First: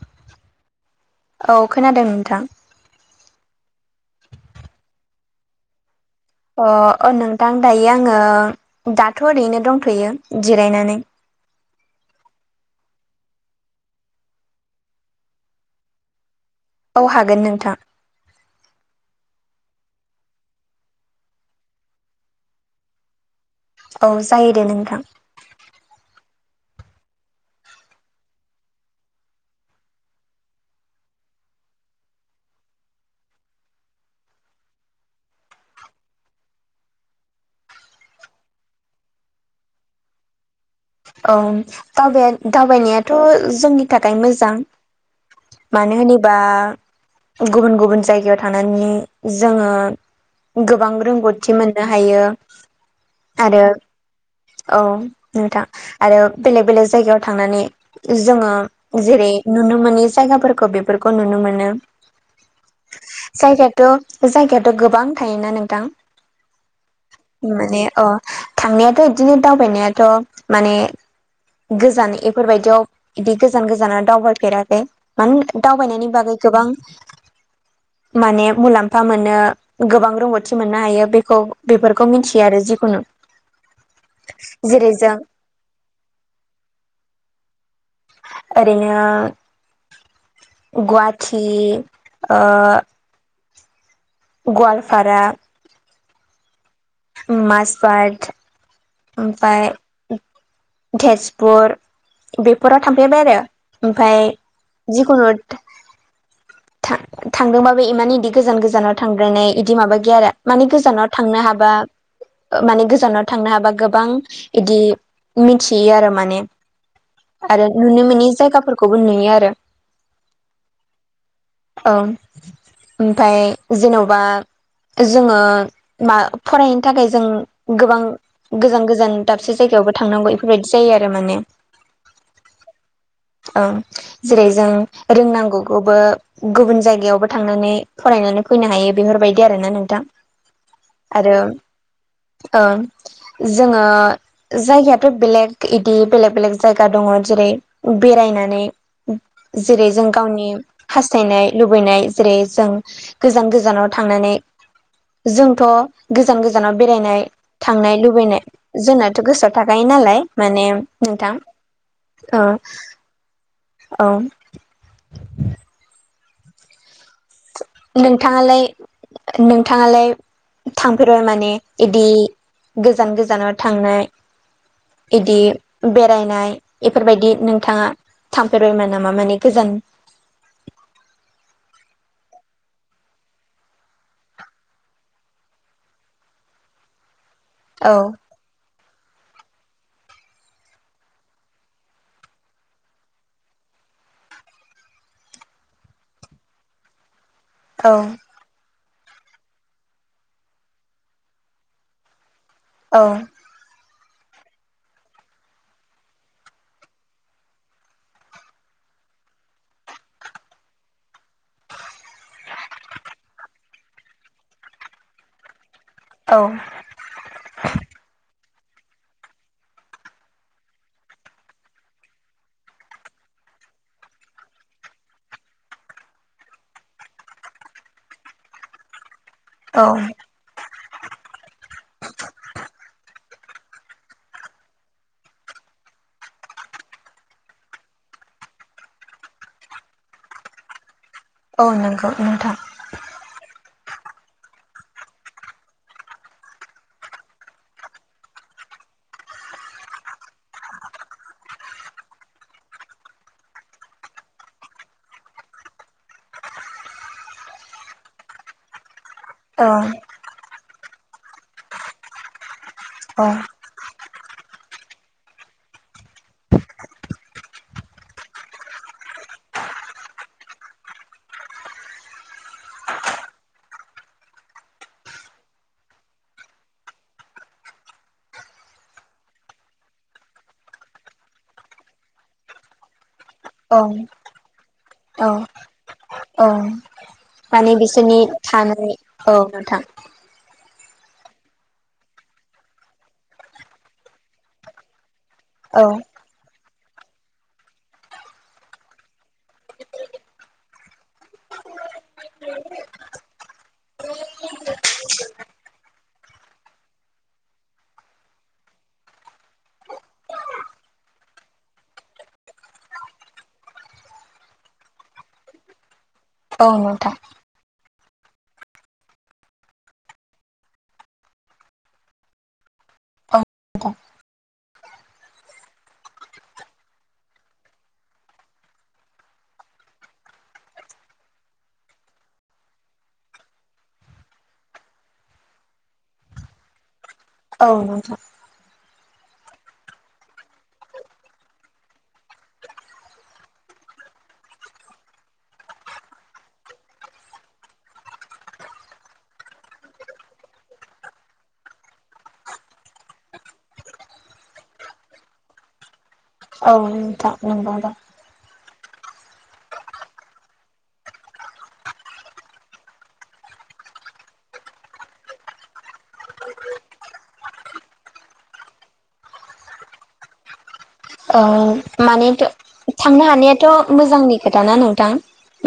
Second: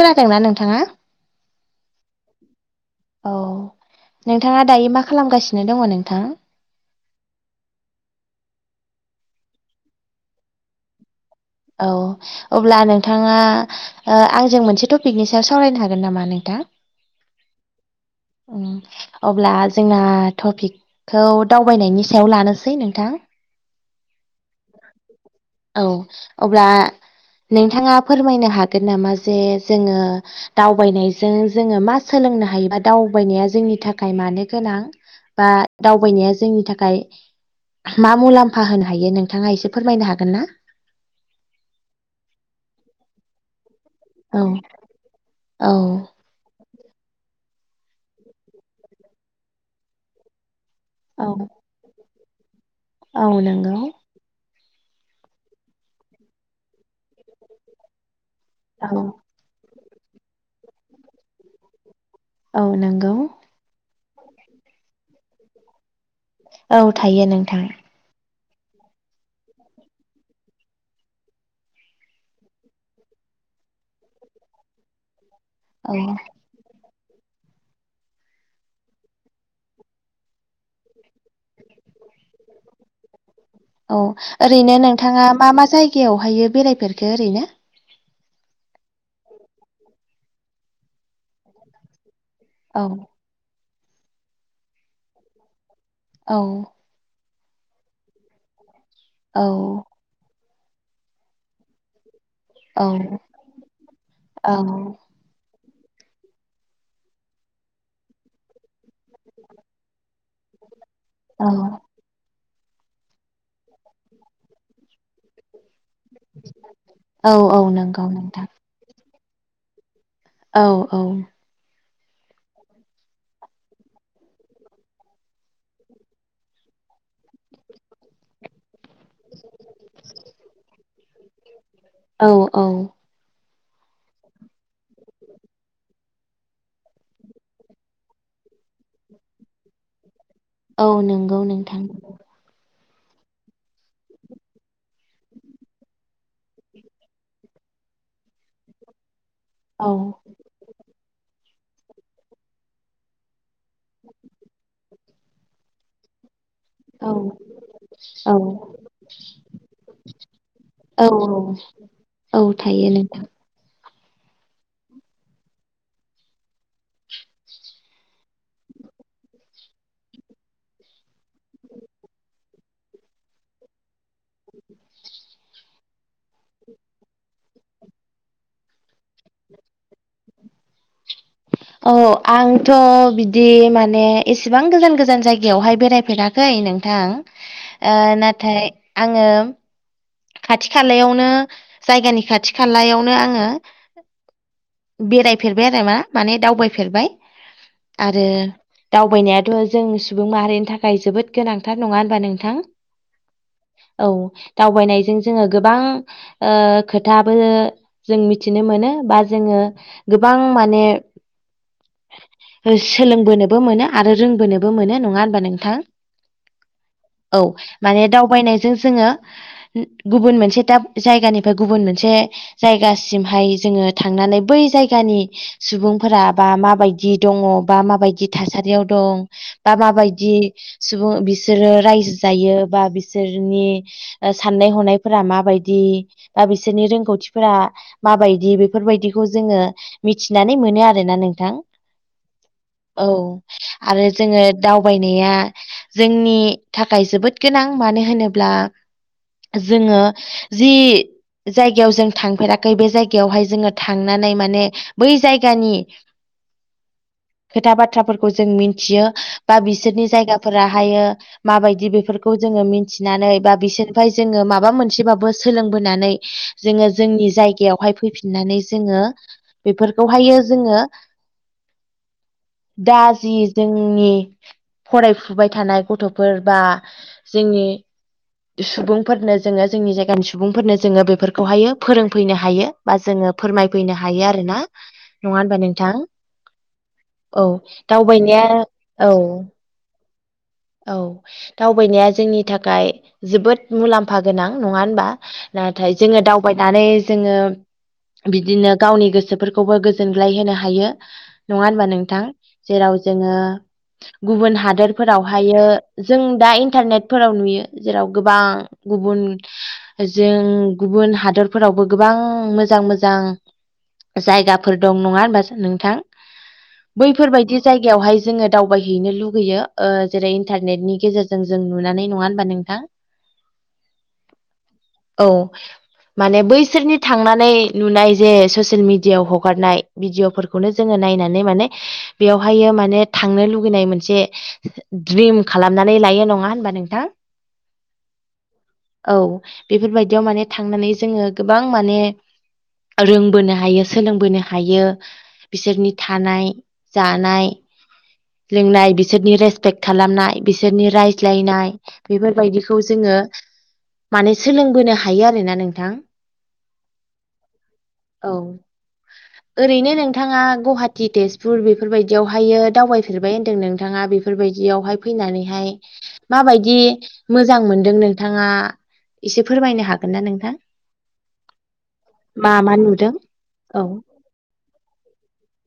खोनादोंना नोंथाङा? औ खोनादों नोंथां। औ नोंथाङा दायो मा खालामगासिनो दङ नोंथां? अ नोंथां दायो आङो दाथ' ओरैनो दंथ'यो जिरायनानै। औ अब्ला नोंथाङा ओ आंजों मोनसे टपिकनि सायाव सावरायनो हागोन नामा नोंथां? औ हागोन नोंथां उम अब्ला जोंना टपिक खौ दावबायनायनि सायाव लानोसै नोंथां औ जायो दे नोंथां औ अब्ला नोंथाङा फोरमायनो हागोन नामा जे जोङो दावबायनायजों जोङो मा सोलोंनो हायो बा दावबायनाया जोंनि थाखाय मानो गोनां बा दावबायनाया जोंनि थाखाय मा मुलाम्फा होनो हायो नोंथाङा एसे फोरमायनो हागोन ना? औ दावबाय दावबायनायाथ' जोंनि थाखाय मोजां औ औ मानो होनो बा गुबुन गुबुन जायगायाव थांनानै जोङो गोबां औ रोंगौथि मोननो हायो औ आरो नंगौ औ नोंथां आरो बेलेग बेलेग जायगायाव थांनानै जोङो औ जेरै नुनो मोनि जायगाफोरखौ बेफोरखौ नुनो मोनो। औ नंगौ जायगायाथ' जायगायाथ' गोबां थायोना नोंथां औ थायो नोंथां माने अ थांनायाथ' बिदिनो दावबायनायाथ' माने गोजान इफोरबायदियाव बिदि गोजान गोजानाव दावबायफेराखै मानो औ दावबायनायनि बागै गोबां माने मुलाम्फा मोनो गोबां रोंगौथि मोननो हायो बेखौ बेफोरखौ मिथियो आरो जिखुनु औ ओरैनो जेरै जों नोंथाङा मा मा जायगायावहायो बेरायफेरखो ओरैनो? ओरैनो गुवाहाथि ओ औ गवालपारा औ माजबाद औ ओमफ्राय तेजपुर बेफोराव औ थांफेरबाय आरो ओमफ्राय औ जिखुनु थां थांदोंबाबो इमान इदि गोजान गोजानाव थांद्रायनाय इदि माबा गैया आरो मानि गोजानाव थांनो औ हाबा माने गोजानाव थांनो हाबा गोबां इदि मिथियो आरो माने औ औ आरो नंगौ नुनो मोनि नोंथां जायगाफोरखौबो नुयो आरो औ औ औ ओमफ्राय जेनेबा जोङो मा फरायनो थाखाय जों गोबां गोजान गोजान गोजान दाबसे जायगायावबो थांनांगौ बेफोरबायदि जायो आरो माने औ औ औ जेरै जों रोंनांगौ खौबो गुबुन जायगायावबो थांनानै फरायनानै फैनो हायो बेफोर बायदि आरो ना नोंथां औ आरो नोंगौ नोंथां ओं जोंङो जायगायाथ बेलेग इदि बेलेग बेलेग जायगा दंङ जेरै बेरायनानै जेरै औ जों गावनि हास्थायनाय लुबैनाय जेरै जों गोजान गोज जानाव थांनानै जोंथ गोजान गोजानाव औ बेरायनाय थांनाय औ लुबैनाय जोंनाथ गोसोआव थाखायो नालाय माने औ नोंथां औ थायो नोंथां औ नोंथांङालाय नोंथांङालाय थांफेरबाय माने इदि गोजान गोजानाव थांनाय इदि बेरायनाय बेफोरबायदि नोंथांङा थांफेरबायमोन नामा माने गोजान औ आंथ बिदि माने एसेबां गोजान गोजान जायगायावहाय बेराय फेराख खै नोंथां औ ओ नाथाय आंङो खाथि खालायावनो जायगानि खाथि खालायावनो आंङो बेराय फेरबाय आरो मा माने दावबाय फेरबाय औ आरो दावबायनायाथ जों सुबुं माहारिनि थाखाय जोबोद गोनांथार नङा होनबा नोंथां औ औ दावबायनाय जों जोंङो गोबां ओ खोथाबो जों मिथिनो मोनो बा जोंङो गोबां माने सोलोंबोनोबो मोनो आरो रोंबोनोबो मोनो नङा होनबा नोंथां औ औ माने दावबायनायजों जोंङो गुबुन मोनसे दाब जायगानिफ्राय गुबुन मोनसे जायगासिमहाय जोंङो थांनानै बै जायगानि सुबुंफोरा बा माबायदि दंङ बा माबायदि थासारियाव दं बा औ माबायदि सुबुं बिसोरो रायजो जायो बा बिसोरनि ओ साननाय हनायफोरा माबायदि बा बिसोरनि रोंगौथिफोरा माबायदि बेफोरबायदिखौ जोंङो मिथिनानै मोनो आरोना नोंथां औ नंगौ नोंथां। औ आरो जोङो दावबायनाया जोंनि थाखाय जोबोद गोनां मानो होनोब्ला जोंङो जि जायगायाव जों थांफेराखै बे जायगायावहाय जोङो थांनानै माने बै जायगानि खोथा बाथ्राफोरखौ जों मिथियो। बा औ बिसोरनि जायगाफोराहायो माबायदि बेफोरखौ जोङो औ मिथिनानै बा बिसोर ओमफ्राय जोङो माबा मोनसेबाबो सोलोंबोनानै जोंङो जोंनि जायगायावहाय फैफिननानै जोङो बेफोरखौहायो जोंङो दा जि जोंनि फरायफुबाय थानाय गथफोर बा जोंनि सुबुंफोरनो जोंङो जोंनि जायगानि सुबुंफोरनो जोंङो बेफोरखौहायो फोरोंफैनो हायो बा जोंङो औ फोरमायफैनो हायो आरोना औ नंङा होनबा नोंथां औ औ माने बिसोरनि दावबायनाया थानाय औ नोंथां औ दावबायनाया जोंनि थाखाय जोबोद मुलाम्फा गोनां नंङा होनबा? औ नाथाय जोंङो दावबायनानै जोङो बिदिनो गावनि गोसोफोरखौबो गोजोनग्लाय होनो हायो। नङा होनबा नोंथां जेराव जोङो गुबुन हादोरफोरावहायो जों दा इन्टारनेटफोराव नुयो। जेराव गोबां गुबुन जों गुबुन हादरफोरावबो गोबां मोजां मोजां जायगाफोर दं नङा होमबा नोंथां औ नोंथां बैफोरबायदि जायगायावहाय जोङो दावबायहैनो लुगैयो ओ जेरै इन्टारनेटनि गेजेरजों जों नुनानै नङा होनोमबा नों औ [unintelligible] औ माने बैसोरनि थांनानै नुनाय जे ससियेल मिडियाआव हगारनाय भिडिअ'फोरखौनो जोङो नायनानै माने बेवहायो माने थांनो लुुबैनाय मोनसे द्रिम खालामनानै लायो नङा होनबा नोंथां? औ नोंथां। औ बेफोरबायदियाव माने थांनानै जोङो गोबां माने रोंबोनो हायो सोलोंबोनो हायो। बिसोरनि थानाय जानाय लोंनाय बिसोरनि रेसपेक्ट खालामनाय बिसोरनि रायज्लायनाय बेफोरबायदिखौ जोङो माने सोलोंबोनो हायो आरोना नोंथां। औ नोंथा नोंगौदा। औ ओरैनो नोंथाङा गुहाटि तेजपुर बेफोरबायदियावहायो दावबायफेरबाय होन्दों नोंथाङा बे बेफोरबायदियावहाय फैनानैहाय माबायदि मोजां मोनदों नोंथाङा एसे फोरमायनो हागोन ना नोंथां? अ मानेथ' मा मा नुदों थांनो औ हानायाथ' मोजांनि खोथाना नोंथां।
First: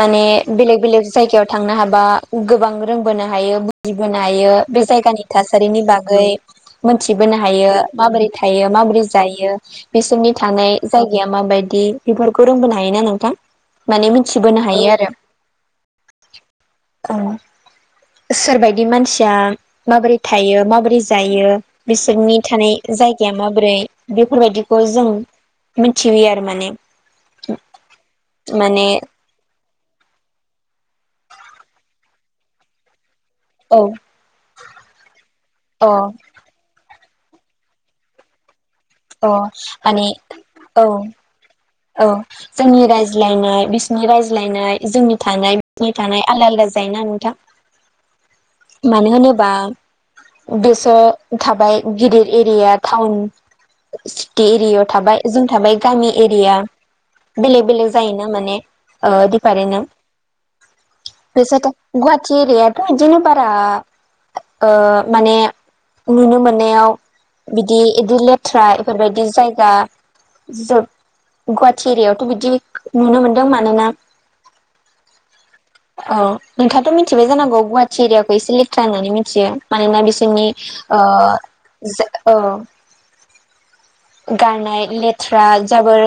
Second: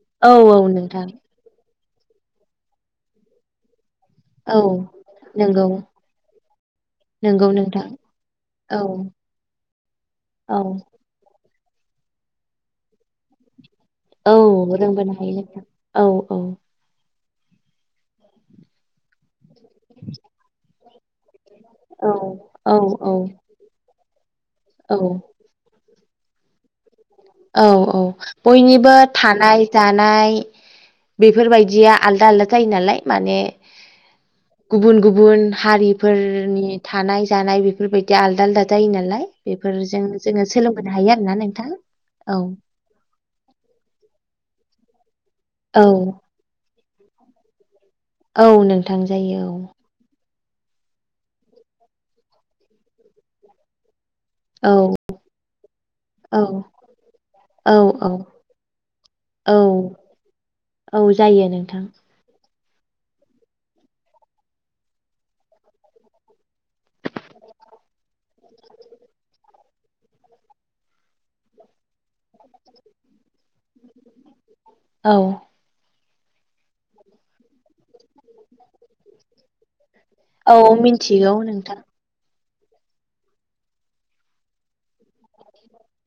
माने औ औ बेलेग नोंथां बेलेग जायगायाव थांनो हाबा गोबां रोंबोनो हायो। गिबोनायो औ बे जायगानि नंगौ थासारिनि बागै। मोनथिबोनो नंगौ हायो नोंथां माबोरै थायो औ माबोरै जायो बिसोरनि औ नाय जायगाया मााबायदि बेफोरखौ रोंबोनो हायोना नोंथां। माने औ मिथिबोनो हायो आरो। रोंबोनो नोंथां औ औ ओं सोरबायदि मानसिया माबोरै थायो माबोरै जायो औ बिसोरनि औ थानाय औ जायगाया माबोरै बेफोरबायदिखौ औ जों मिनथिहोयो आरो माने। औ औ बयनिबो माने थानाय जानाय बेफोरबायदिया आलदा आलदा जायो नालाय माने औ गुबुन गुबुन अ हारिफोरनि थानाय जानाय बेफोरबायदि बि आलदा आलदा जायो अ नालाय माने बेफोरजों जोङो औ सोलोंबोनो हायो आरोना नोंथां औ जोंनि रायज्लायनाय बिसिनि रायज्लायनाय जोंनि थानाय औ बिनि थानाय आलदा आलदा जायोना नोंथां औ नोंथां मानो जायो होनोबा बेसो थाबाय गिदिर एरिया टाउन सिटि औ एरियाव थाबाय जों थाबाय गामि औ एरिया या बेलेक औ बेलेक औ जायोना माने औ फारेन्ट औ जायो बेसेथ' नोंथां गुहाटि एरियाथ'दिनो बारा ओ माने नुनो मोननायाव बिदि इदि लेथ्रा बेफोरबायदि जायगा [unintelligible] गुवाहाटि एरिआवथ' बिदि नुनो मोन्दों मानोना औ औ नोंथाङाथ' मिथिबाय जानांगौ गुवाहाटि एरियाखौ इसे लेथ्रा होननानै मिथियो मानोना बिसोर जोंनि औ ओ मिथिगौ नोंथां [unintelligible] औ गारनाय लेथ्रा जाबोर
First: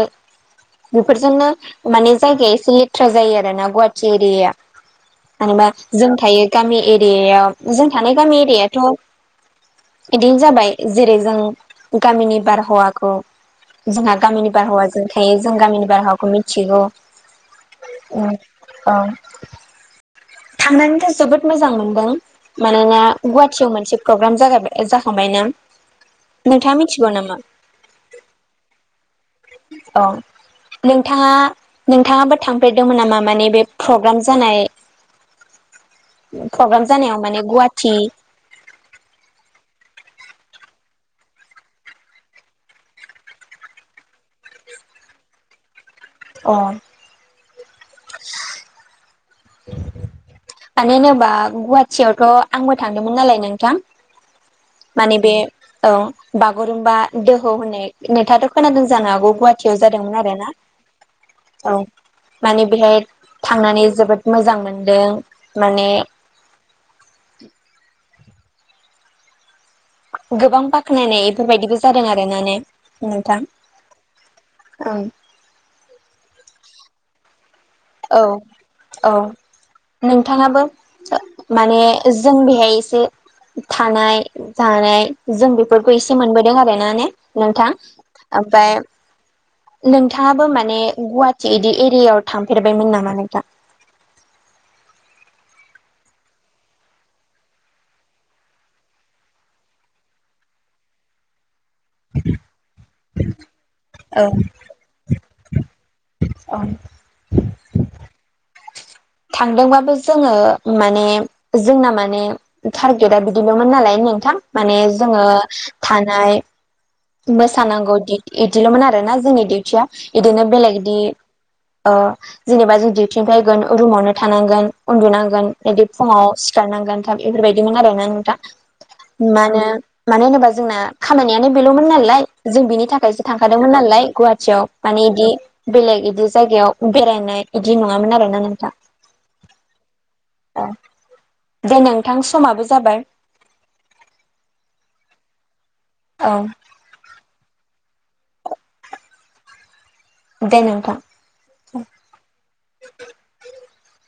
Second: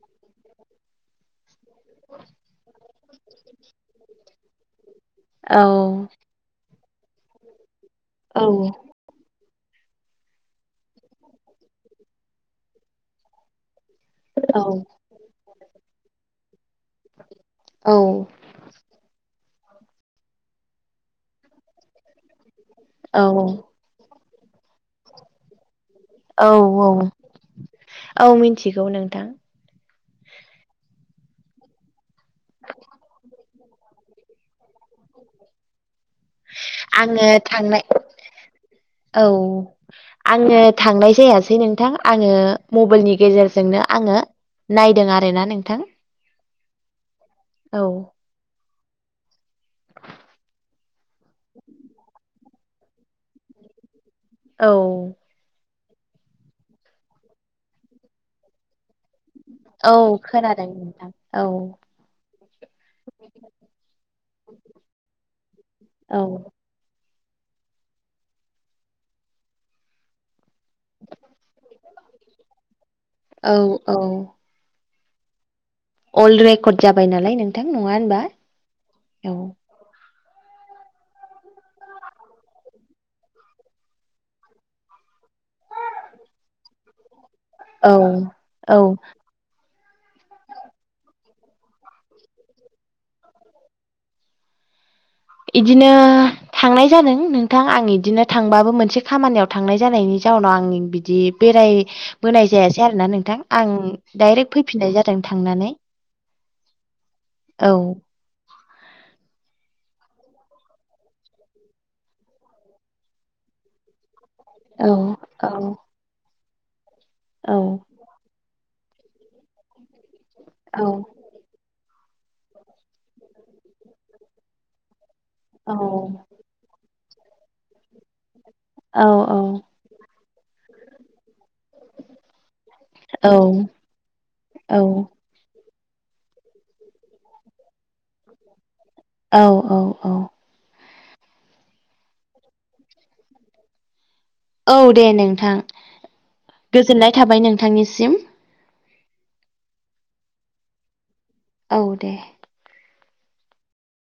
बेफोरजोंनो माने जायगाया एसे ल लेथ्रा जायो आरो ना गुवाहाटि एरियाया मेनबा औ जों थायो गामि एरियायाव जों थानाय गामि औ एरियााथ' बिदिनो जाबाय जेरै जों गामिनि बारहावाखौ जोंहा गामिनि औ बारहावाजों थायो जों गामिनि बारहावाखौ मिथिगौ औ थांनानैथ' जोबोद मोजां मोनदों मानोना औ गुवाहाटियाव मोनसे प्रग्राम जागायबाय जाखांबाय ना औ नोंथाङा औ मिथिगौ नामा औ मिथिगौ नोंथां औ नोंथाङा नोंथाङाबो थांफेरदोंमोन नामा माने बे प्रग्राम जानाय प्रग्राम जानायाव आङो माने थांनाय गुवाहाटी औ आङो थांनाय जायासै नोंथां आङो मबाइलनि गेजेरजोंनो आङो नायदों आरोना नोंथां अ औ [inaudible] बुंथिगिरिनि जेबो खोनानो मोननाय जायाखै मानो होनोबा गुवाहाटोयावथ' आंबो थांदोंमोन नालाय नोंथां औ माने बे बागुरुमबा दोहौ होननाय नोंथांथ' खोनादों जानो हागौ गुवाहाटोयाव औ जादोंमोन आरोना खोनादों नोंथां औ माने बेहाय थांनानै जोबोद मोजां मोनदों माने औ गोबां बाख्नायनाय बेफोरबायदिबो जादों आरोना ने नोंथां औ औ औ अल् रेकर्ड जाबाय नालाय नों औ औ नोंथाङाबो माने जों बेहाय एसे थानाय जानाय जों बेफोरखौ एसे मोनबोदों आरोना ने नोंथां औ ओमफ्राय औ नोंथाङाबो माने गुवाहाटि बिदि एरियायाव थांफेरबायमोन नामा नाथां बिदिनो थांनाय जादों नोंथां आं बिदिनो थांबाबो मोनसे खामानियाव थांनाय जानायनि जाउनाव आं बिदि बेरायबोनाय जायासै आरो ना नोंथां आं औ दडाइरेक्ट फैफिननाय जादों थांनानै ओं औ थांदोंबाबो जोङो माने जोंना माने टारगेटा बिदिल'मोन नालाय नोंथां माने औ जोङो औ थानाय औ मोसानांगौ बिदिल'मोन आरो ना जोंनि डिउथिया बिदिनो औ बेलेगदि जेनेबा जों डिउटिनिफ्राय रुमावनो थानांगोन उन्दुनांगोन औ बिदि फुङाव सिखारनांगोन थाब बेफोरबायदिमोन आरोना नोंथां मा होनो मानो होनोबा जोंना खामानियानो बेल'मोन नालाय जों बिनि थाखाय सो थांखादोंमोन नालाय गुवाहाटियाव माने बिदि बेलेग बिदि जायगायाव बेरायनाय इदि नङामोन आरोना नोंथां औ औ औ दे नोंथां समाबो जाबाय औ दे नोंथां औ गोजोननाय थाबाय नोंथांनिसिम दे नोंथां औ दे